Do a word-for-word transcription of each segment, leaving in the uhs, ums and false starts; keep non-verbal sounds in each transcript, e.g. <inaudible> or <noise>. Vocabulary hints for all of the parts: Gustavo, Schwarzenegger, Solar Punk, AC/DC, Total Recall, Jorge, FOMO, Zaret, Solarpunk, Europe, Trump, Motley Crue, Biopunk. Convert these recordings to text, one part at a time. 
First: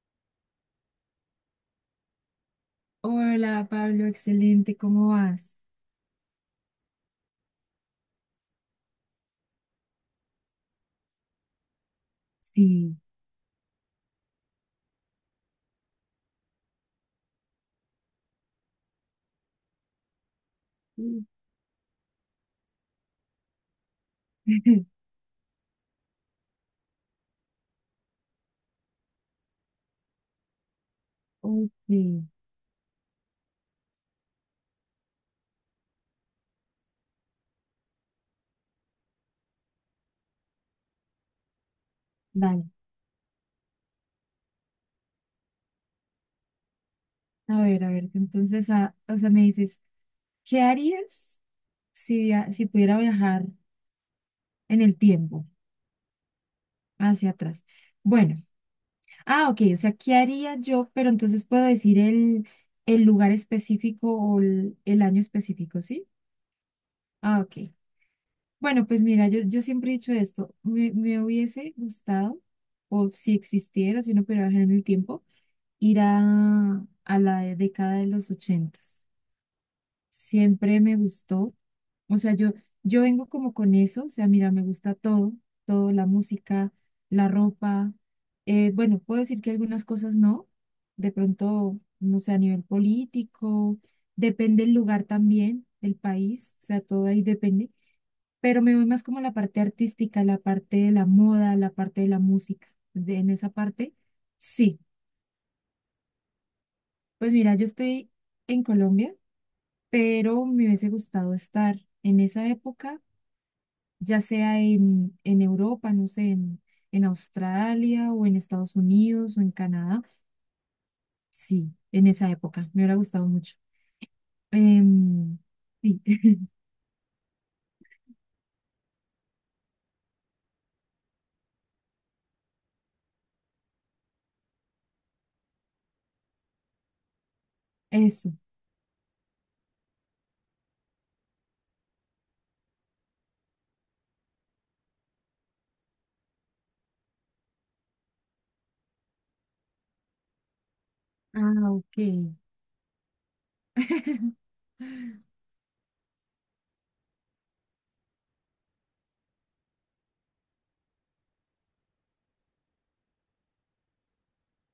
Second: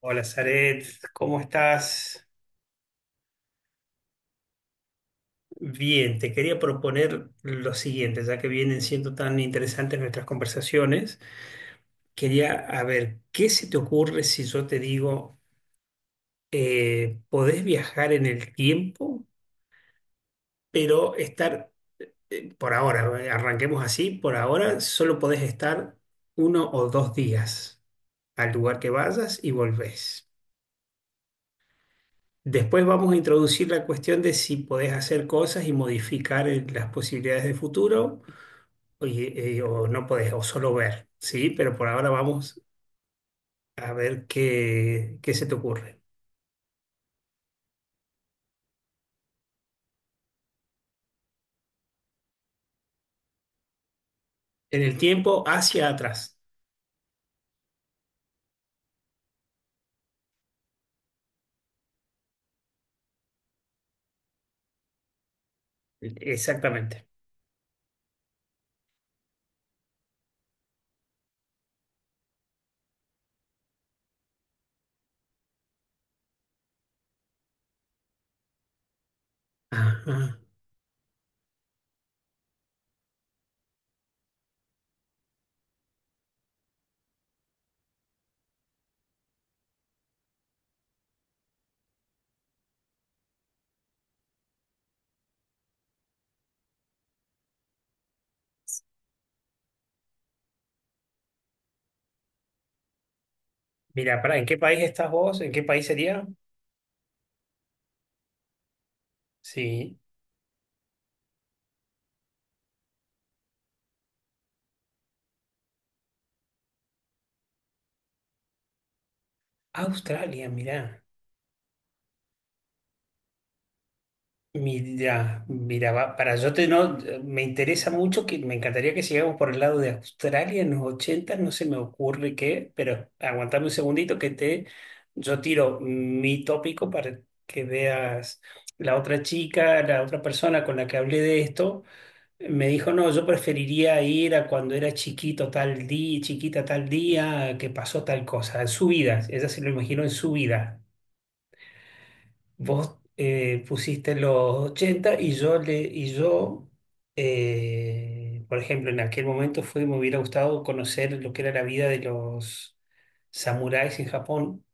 Hola, Zaret, ¿cómo estás? Hola Pablo, excelente, ¿cómo vas? Bien, te quería proponer lo siguiente, ya que vienen siendo tan interesantes nuestras conversaciones, quería a Sí. ver, ¿qué se te ocurre si yo te digo, eh, podés viajar en el tiempo, pero Mm. estar, eh, por ahora, eh, arranquemos así, por ahora <laughs> solo podés estar uno o dos días al lugar que vayas y volvés? Ok, Después vamos a introducir la cuestión de si podés hacer cosas y modificar eh, las posibilidades de futuro o, y- eh, o no podés, o solo ver, ¿sí? Pero por ahora vamos dale. a ver qué, qué se te ocurre. A ver, a ver, entonces, ah, o sea, me dices, ¿qué harías si, via- si pudiera viajar En en el el tiempo tiempo hacia atrás. hacia atrás? Bueno, ah, ok, o sea, ¿qué haría yo? Pero entonces puedo decir el, el lugar específico o el, el año específico, ¿sí? Exactamente. Ah, ok. Bueno, pues mira, yo, yo siempre he dicho esto, me, me hubiese gustado, o si existiera, si uno pudiera viajar en el tiempo ir a, a la década de los ochentas. Ajá. Siempre me gustó. O sea, yo, yo vengo como con eso. O sea, mira, me gusta todo, todo, la música, la ropa. Eh, bueno, puedo decir que algunas cosas no. De pronto, no sé, a nivel político, depende el lugar también, el país, o sea, todo ahí depende. Pero me voy más como a la parte artística, la parte de la moda, la parte de la música. De- en esa parte, Mira, pará, ¿en qué sí. país estás vos? ¿En qué país sería? Pues mira, yo estoy en Colombia, Sí. pero me hubiese gustado estar en esa época, ya sea en, en Europa, no sé, en, en Australia o en Estados Unidos o en Canadá. Australia, mirá. Sí, en esa época, me hubiera gustado mucho. Em, Mira, mira, sí, va- para <laughs> yo te no, me interesa mucho, que me encantaría que sigamos por el lado de Australia en los ochenta. No se me ocurre qué, pero aguantame un segundito que te, yo tiro mi tópico para que eso. veas la otra chica, la otra persona con la que hablé de esto, me dijo, "No, yo preferiría ir a cuando era chiquito tal día, chiquita tal día, que pasó tal cosa en su vida." Ella se lo imaginó en su vida. Ah, ok. Vos eh, pusiste <laughs> los ochenta y yo le y yo eh, por ejemplo en aquel momento fue, me hubiera gustado conocer lo que era la vida de los samuráis en Japón,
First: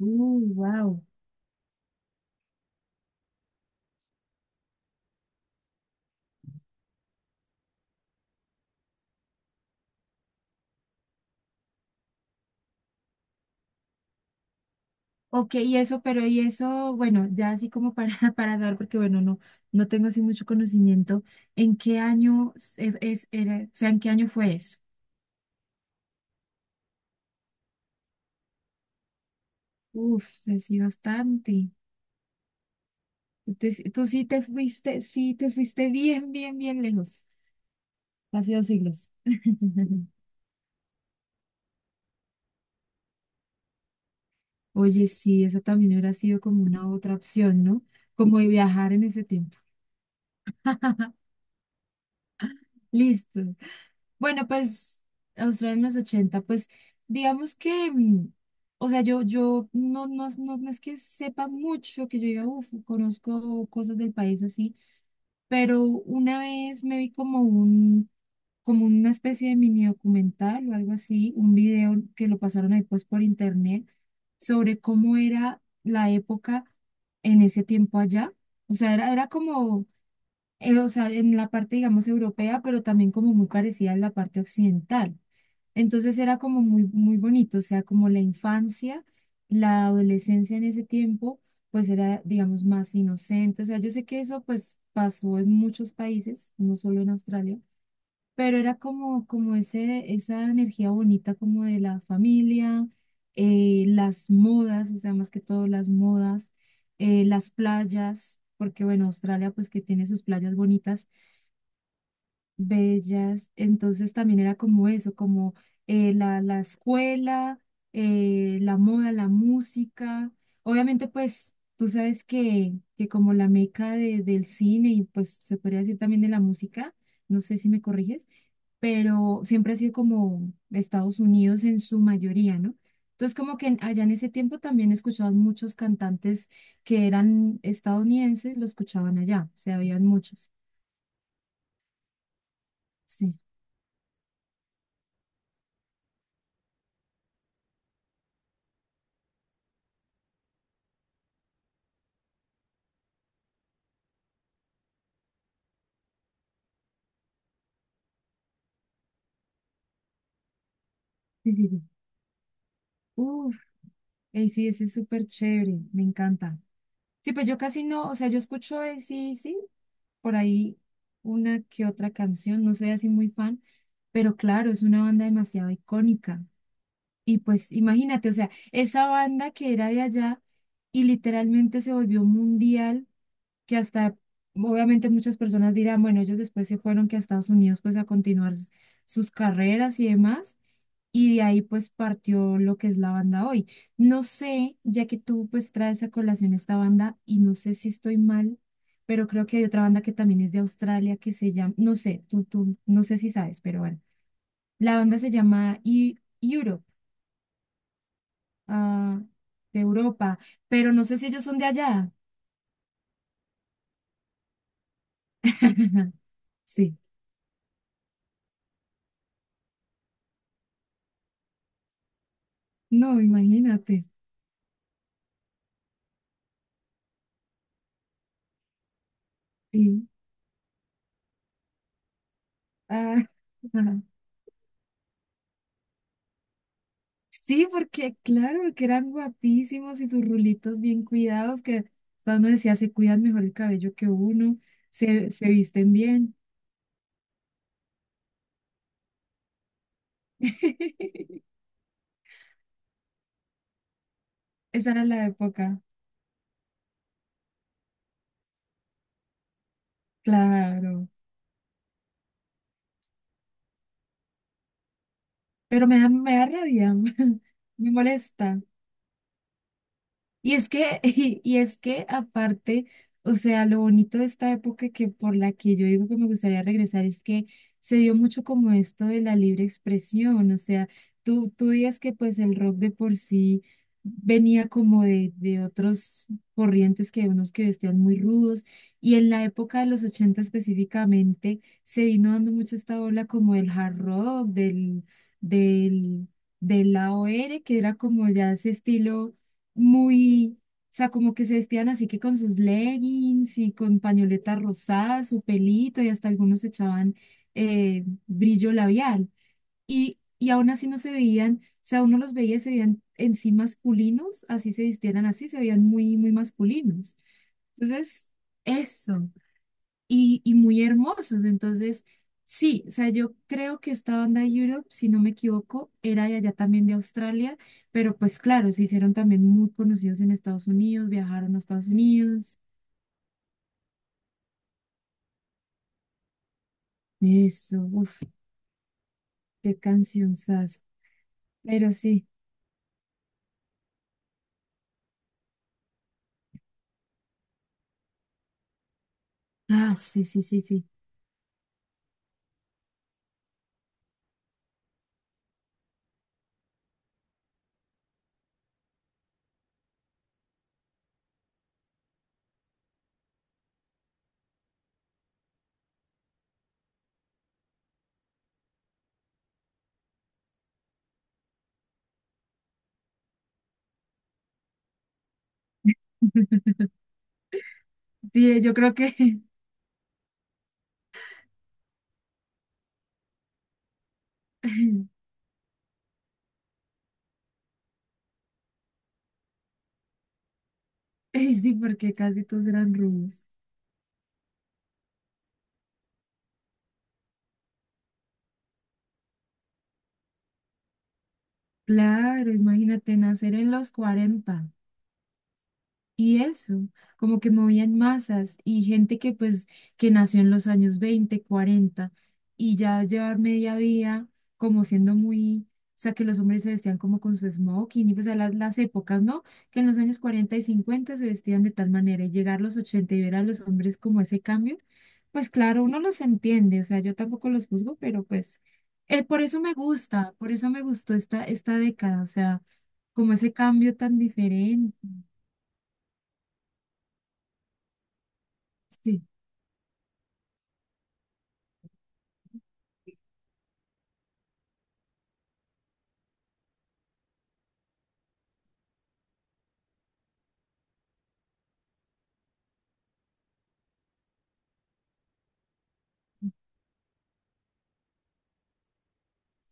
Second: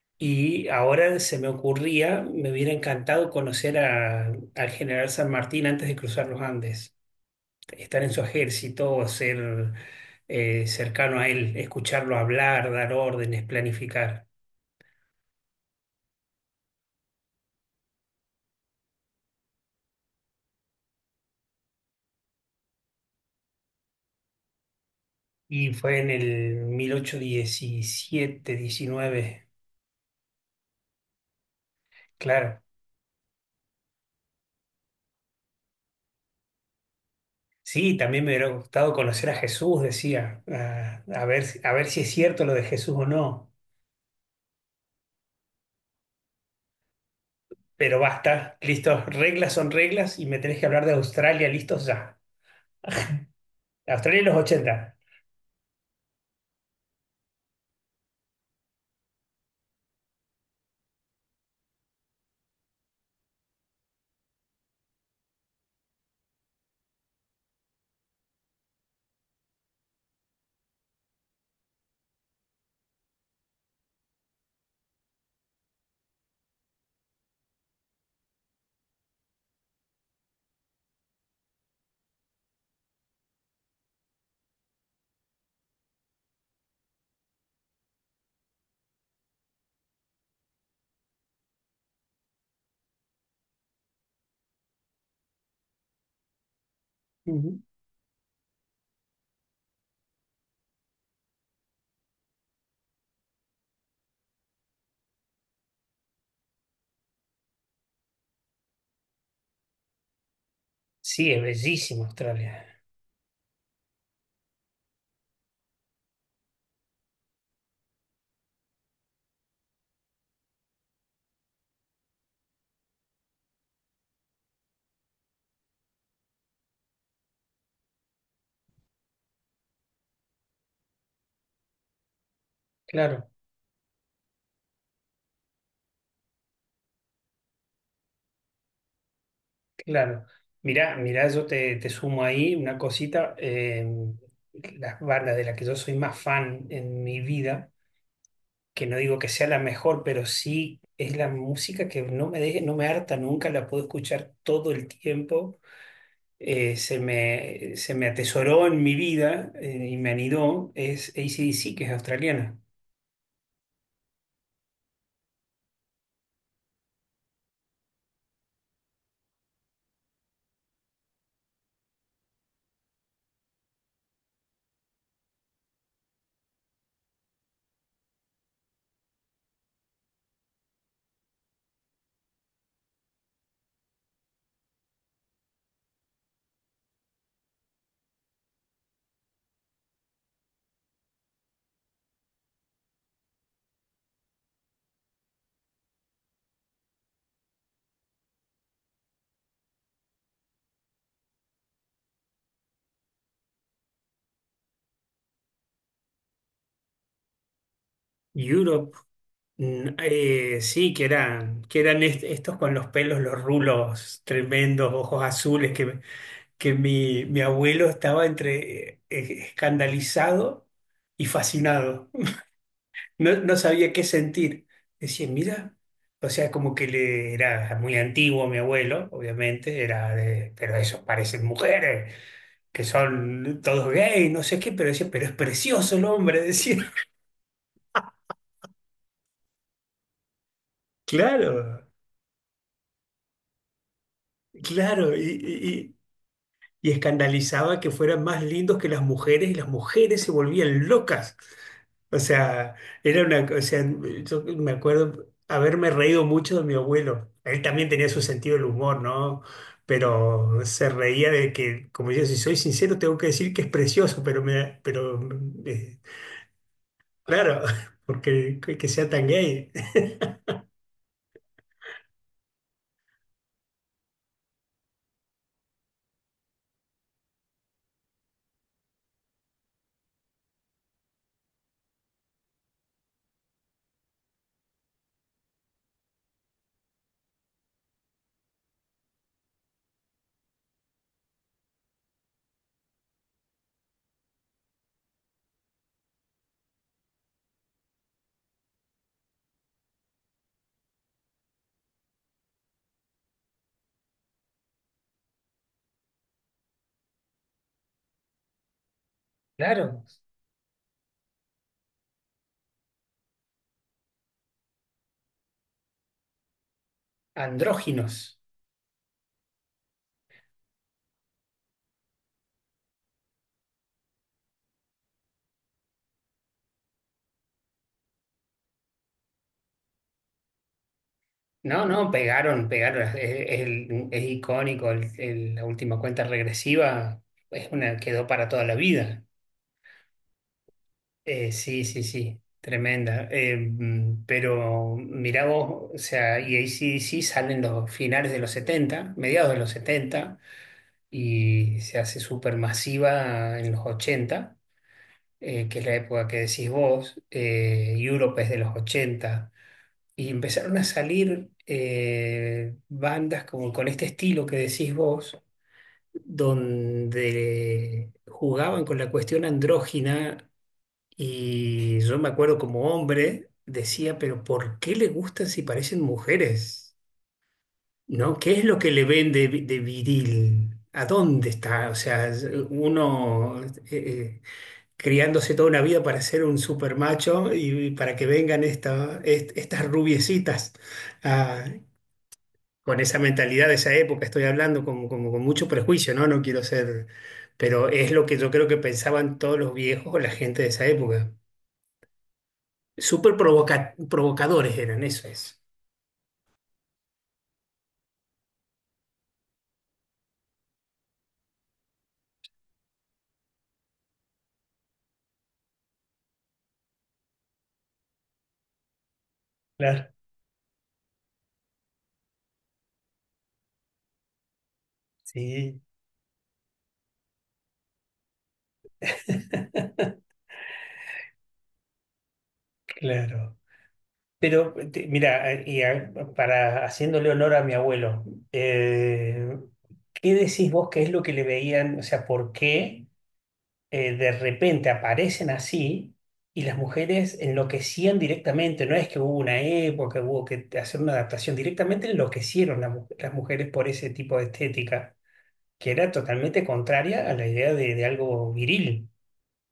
Uh, y wow. ahora se me ocurría, me hubiera encantado conocer a- al general San Martín antes de cruzar los Andes, estar en su ejército, ser eh, cercano a él, escucharlo hablar, dar órdenes, planificar. Ok, y eso, pero y eso, bueno, ya así como para, <laughs> para dar, porque bueno, no, no tengo así mucho conocimiento, ¿en qué año es, es- era, o sea, en qué año fue eso? Y fue en el mil ochocientos diecisiete, diecinueve, Uf, sé sí, bastante. claro. Entonces, tú sí te fuiste, sí te fuiste bien, bien, bien lejos, Sí, también me hubiera casi dos gustado siglos. conocer a Jesús, <laughs> decía, a, a ver, si- a ver si es cierto lo de Jesús o no. Oye, sí, esa también hubiera sido como una otra opción, ¿no? Pero Como de basta, viajar en listo, ese reglas tiempo. son reglas y me tenés que hablar de <laughs> Australia, listos ya. Listo. Australia en los Bueno, ochenta. pues Australia en los ochenta pues digamos que, mm, o sea, yo, yo no, no, no, no es que sepa mucho, que yo diga, uff, conozco cosas del país así, pero una vez me vi como un, como una especie de mini documental o algo así, un video que lo pasaron ahí pues por internet sobre cómo era la época en ese tiempo allá. O sea, era, era como eh, o sea, en la parte, digamos, europea, pero también como muy parecida en la parte occidental. Entonces era como muy, muy bonito, o sea, como la infancia, la adolescencia en ese tiempo, pues era, digamos, más inocente. O sea, yo sé que eso pues pasó en muchos países, no solo en Australia, Ujú. pero era como, como ese, esa energía bonita como de la familia, eh, las modas, o sea, más que todo las modas, eh, las playas, porque bueno, Australia pues que tiene sus playas bonitas, Sí, es bellísimo Australia. bellas, entonces también era como eso, como eh, la, la escuela, eh, la moda, la música, obviamente pues tú sabes que, que como la meca de- del cine y pues se podría decir también de la música, no sé si me corriges, pero siempre ha sido como de Estados Unidos en su mayoría, ¿no? Claro, Entonces, como que en- allá en ese tiempo también escuchaban muchos cantantes que eran estadounidenses, lo escuchaban allá, o sea, habían claro. muchos. Mirá, mirá, yo te, te sumo ahí una cosita. Sí, eh, Las bandas de las que yo soy más fan en mi vida, que no digo que sea la mejor, pero sí es la música que no me deje, no me harta nunca, la puedo escuchar todo el tiempo. Eh, se me, se me atesoró en mi vida, eh, y me anidó, es sí, sí. A C/D C, Sí. que es australiana. Uf, A C/D C es súper chévere, me encanta. Sí, pues yo casi no, o sea, yo escucho sí, sí, por ahí una que otra canción, no soy así muy fan, pero claro, es una banda demasiado icónica. Y pues imagínate, o sea, esa banda que era de allá y literalmente se volvió mundial, que hasta, obviamente muchas personas dirán, bueno, ellos después se fueron que a Estados Unidos pues a continuar s- sus carreras y demás, y de ahí pues partió lo que es la banda hoy. No sé, ya que tú pues traes a colación esta banda y no sé si estoy mal, pero creo que hay otra banda que también es de Australia que se llama, no sé, tú, tú, no sé si sabes, pero bueno, la banda se llama... E- Europe, Europe, ah, de mm, Europa, eh, sí, pero que no sé si ellos son eran, de que eran allá. est- estos con los pelos, los rulos tremendos, ojos azules, que, <laughs> que Sí, mi, mi abuelo estaba entre eh, escandalizado y fascinado. no, No, no sabía qué imagínate. sentir. Decía, mira, o sea, como que le era muy antiguo mi abuelo, obviamente, Sí, era de, pero esos parecen mujeres, que ah, son todos <laughs> gays, no sé qué, pero decía, pero es precioso el hombre, decía. <laughs> sí, porque claro, porque eran guapísimos y sus rulitos bien cuidados, Claro, que hasta uno decía, se cuidan mejor el cabello que uno, claro, y, se, se y, visten y bien. y escandalizaba que fueran más lindos que las mujeres y las mujeres se volvían locas. <laughs> O sea, era una, o sea, yo me Esa era acuerdo la época, haberme reído mucho de mi abuelo. Él también tenía su sentido del humor, ¿no? Pero se claro. reía de que, como yo, si soy sincero, tengo que decir que es precioso, pero me, pero Pero me eh, da, me da rabia, claro, <laughs> me <laughs> porque molesta. que que sea tan gay. Y es que, <laughs> y, y es que aparte, o sea, lo bonito de esta época que por la que yo digo que me gustaría regresar es que se dio mucho como esto de la libre expresión, o sea, tú, tú veías que pues el rock de por sí venía como de, de otros corrientes que unos que vestían muy rudos y en la época de los ochenta específicamente se vino dando mucho esta ola como del hard rock, del, del, del A O r, que era como ya ese estilo muy, o sea, como que se vestían así que con sus leggings y con pañoletas rosadas, su pelito y hasta algunos echaban eh, brillo labial. Claro, Y, y aún así no se veían, o sea, uno los veía y se veían en sí masculinos, así se vistieran así, se veían muy, muy masculinos. Entonces, andróginos. eso y, y muy hermosos. Entonces, sí, o sea, yo creo que esta banda Europe, si no me equivoco, era de allá también de Australia, pero pues claro, se hicieron también muy conocidos en Estados Unidos, viajaron a No, Estados no, Unidos. pegaron, pegaron. Es, es el- es icónico el- el- la última cuenta regresiva. Es Eso, una, uff, quedó para toda la vida. qué cancionzas. Eh, sí, Pero sí, sí, sí, tremenda. Eh, mm, pero mirá vos, o sea, y A C/D C salen los finales de los setenta, mediados de los ah, sí, setenta, sí, sí, sí. y se hace súper masiva en los ochenta, eh, que es la época que decís vos. eh, Europe es de los ochenta, y empezaron a salir eh, bandas como con este estilo que decís vos, donde jugaban con la cuestión andrógina, y yo me acuerdo como hombre, decía, pero ¿por qué le gustan si parecen <laughs> mujeres? ¿No? ¿Qué Sí, es yo lo que creo le ven que de, vi- de viril? ¿A dónde está? O sea, es- uno eh, eh, <laughs> criándose toda una vida para ser un super macho, y para que vengan esta- est- estas rubiecitas, Ey, ah, sí, porque casi todos eran con esa rubios. mentalidad de esa época, estoy hablando como, como con mucho prejuicio, ¿no? No quiero ser, pero es lo que yo creo que pensaban todos los viejos o la gente de esa época. Claro, imagínate Súper nacer en los provoca- cuarenta. provocadores eran, eso es. Y eso, como que movían masas y gente que pues que nació en los años veinte cuarenta y ya llevar media vida como siendo muy, o sea, que los hombres se vestían como con su smoking y pues a las, las épocas, ¿no? Que en los Claro, años cuarenta y cincuenta se vestían de tal manera y llegar a los ochenta y ver a los hombres como ese cambio, pues sí, claro, uno los entiende, o sea, yo tampoco los juzgo, pero pues eh, por eso me gusta, por eso me gustó esta, esta década, o sea, como ese claro. cambio tan Pero diferente. te- mira, eh, y a- para haciéndole honor a mi abuelo, Sí. eh, ¿qué decís vos que es lo que le veían? O sea, ¿por qué eh, de repente aparecen así y las mujeres enloquecían directamente? No es que hubo una época, hubo que hacer una adaptación, directamente enloquecieron las, mu- las mujeres por ese tipo de estética, que era totalmente contraria a la idea de, de algo viril.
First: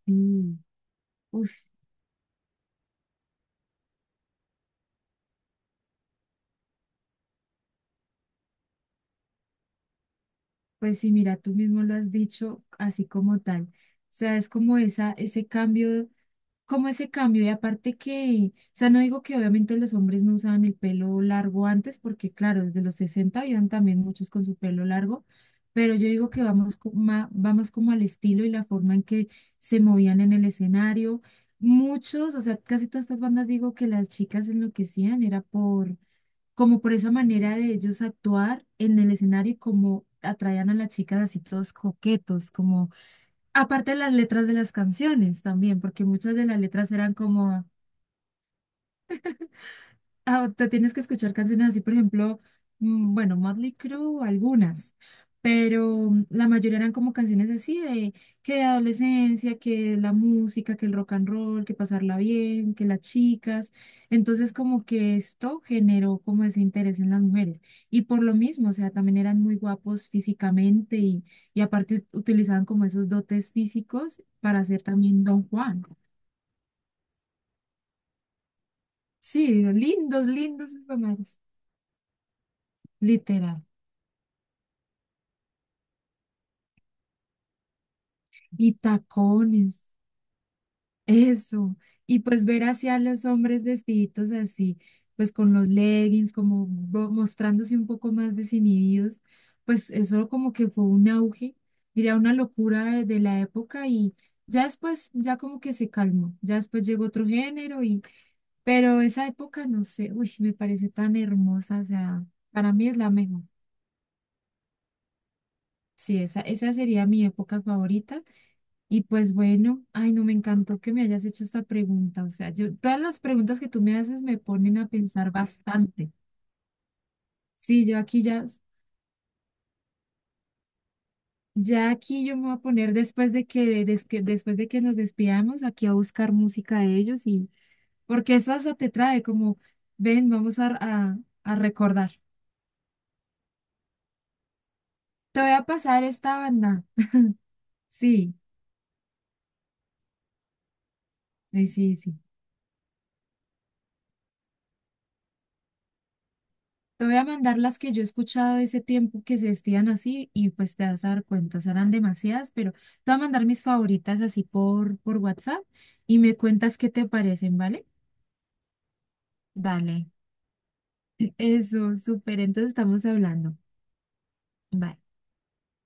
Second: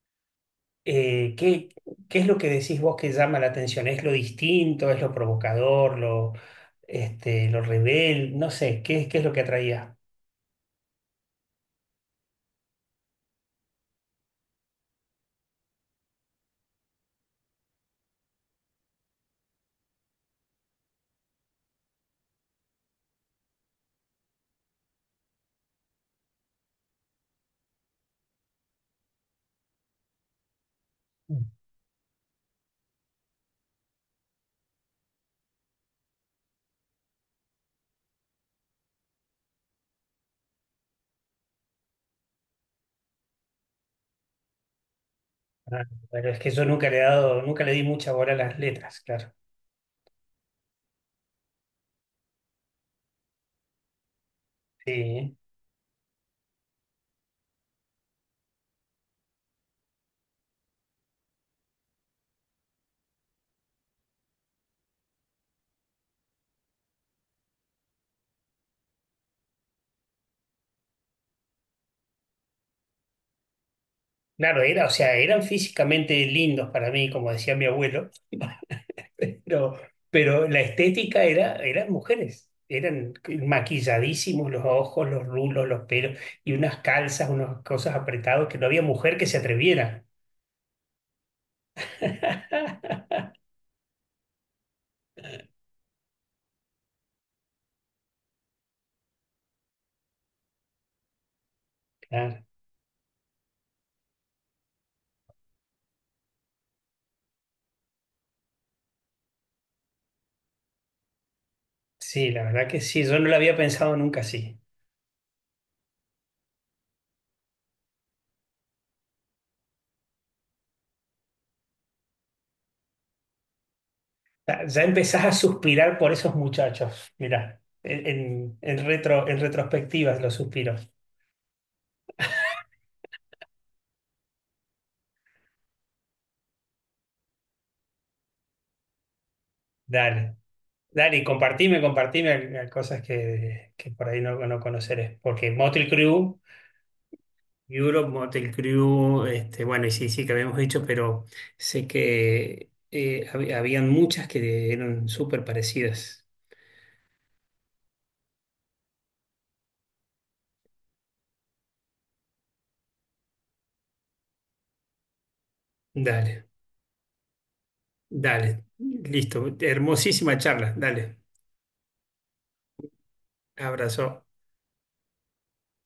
Sí, eh, uf, ¿qué, qué es lo que decís vos que llama la atención? ¿Es lo distinto? ¿Es lo provocador? ¿Lo, este, lo rebel? No sé, ¿qué, qué es lo que atraía? pues sí, mira, tú mismo lo has dicho así como tal. O sea, es como esa, ese cambio, como ese cambio. Y aparte que, o sea, no digo que obviamente los hombres no usaban el pelo largo antes, porque claro, desde los sesenta habían también muchos con su pelo largo, pero yo digo que vamos co- ma- va más como al estilo y la forma en que se movían en el escenario. Muchos, o sea, casi todas estas bandas digo que las chicas enloquecían, era por como por esa manera de ellos actuar en el escenario y como atraían a las chicas así todos coquetos, como aparte de las letras de las canciones también, Ah, porque pero muchas es de que las yo nunca letras le he eran dado, nunca como... le di mucha bola a las letras, claro. Ah, te tienes que escuchar canciones así, por ejemplo, mm, bueno, Motley Crue, algunas, Sí. pero mm, la mayoría eran como canciones así de que de adolescencia, que la música, que el rock and roll, que pasarla bien, que las chicas. Entonces, como que esto generó como ese interés en las mujeres. Y por lo mismo, o sea, también eran muy guapos físicamente y, y aparte ut- utilizaban como esos dotes físicos para Claro, hacer era, o sea, también eran Don Juan. físicamente lindos para mí, como decía mi abuelo, <laughs> Sí, pero, lindos, pero la lindos, estética mamás, era, eran mujeres, eran literal. maquilladísimos los ojos, los rulos, los pelos, y unas calzas, unas cosas apretadas que no Y había mujer que se tacones, atreviera. eso. Y pues ver hacia los <laughs> hombres vestiditos así, pues con los leggings, como bo- mostrándose un poco más desinhibidos, pues eso como que fue un auge, diría una Claro. locura de, de la época y ya después, ya como que se calmó, ya después llegó otro género y, pero esa época, no sé, uy, me parece tan hermosa, o sea, Sí, la verdad para que mí es sí, la yo no lo mejor. había pensado nunca así. Sí, esa, esa sería mi época favorita. Y pues bueno, ay, no me encantó que me hayas hecho esta pregunta. O sea, yo, todas las preguntas que tú me haces me Ya, ponen ya a empezás pensar a suspirar bastante. por esos muchachos. Mirá, Sí, yo en, aquí ya, en- en retro, en retrospectivas los suspiros. ya aquí yo me voy a poner después de que, des- que- después de que nos despidamos, aquí a buscar música de ellos y porque eso hasta te trae como, ven, Dale, vamos a, dale, a, y a compartime, recordar. compartime a- a cosas que, que por ahí no, no conoceré. Te voy Porque a Motel pasar esta Crew, banda. Europe, Sí, Motel Crew, este, bueno, y sí, sí que habíamos dicho, pero ay, sé sí, sí. que eh, hab- habían muchas que eran súper parecidas. Te voy a mandar las que yo he escuchado ese tiempo que se vestían así y pues te vas a dar cuenta, serán demasiadas, pero te voy a mandar mis favoritas así por, por WhatsApp y me Dale. cuentas qué te parecen, ¿vale? Dale, listo. Dale. Hermosísima charla. Dale, <laughs> Eso, súper, entonces estamos hablando. abrazo. Bye.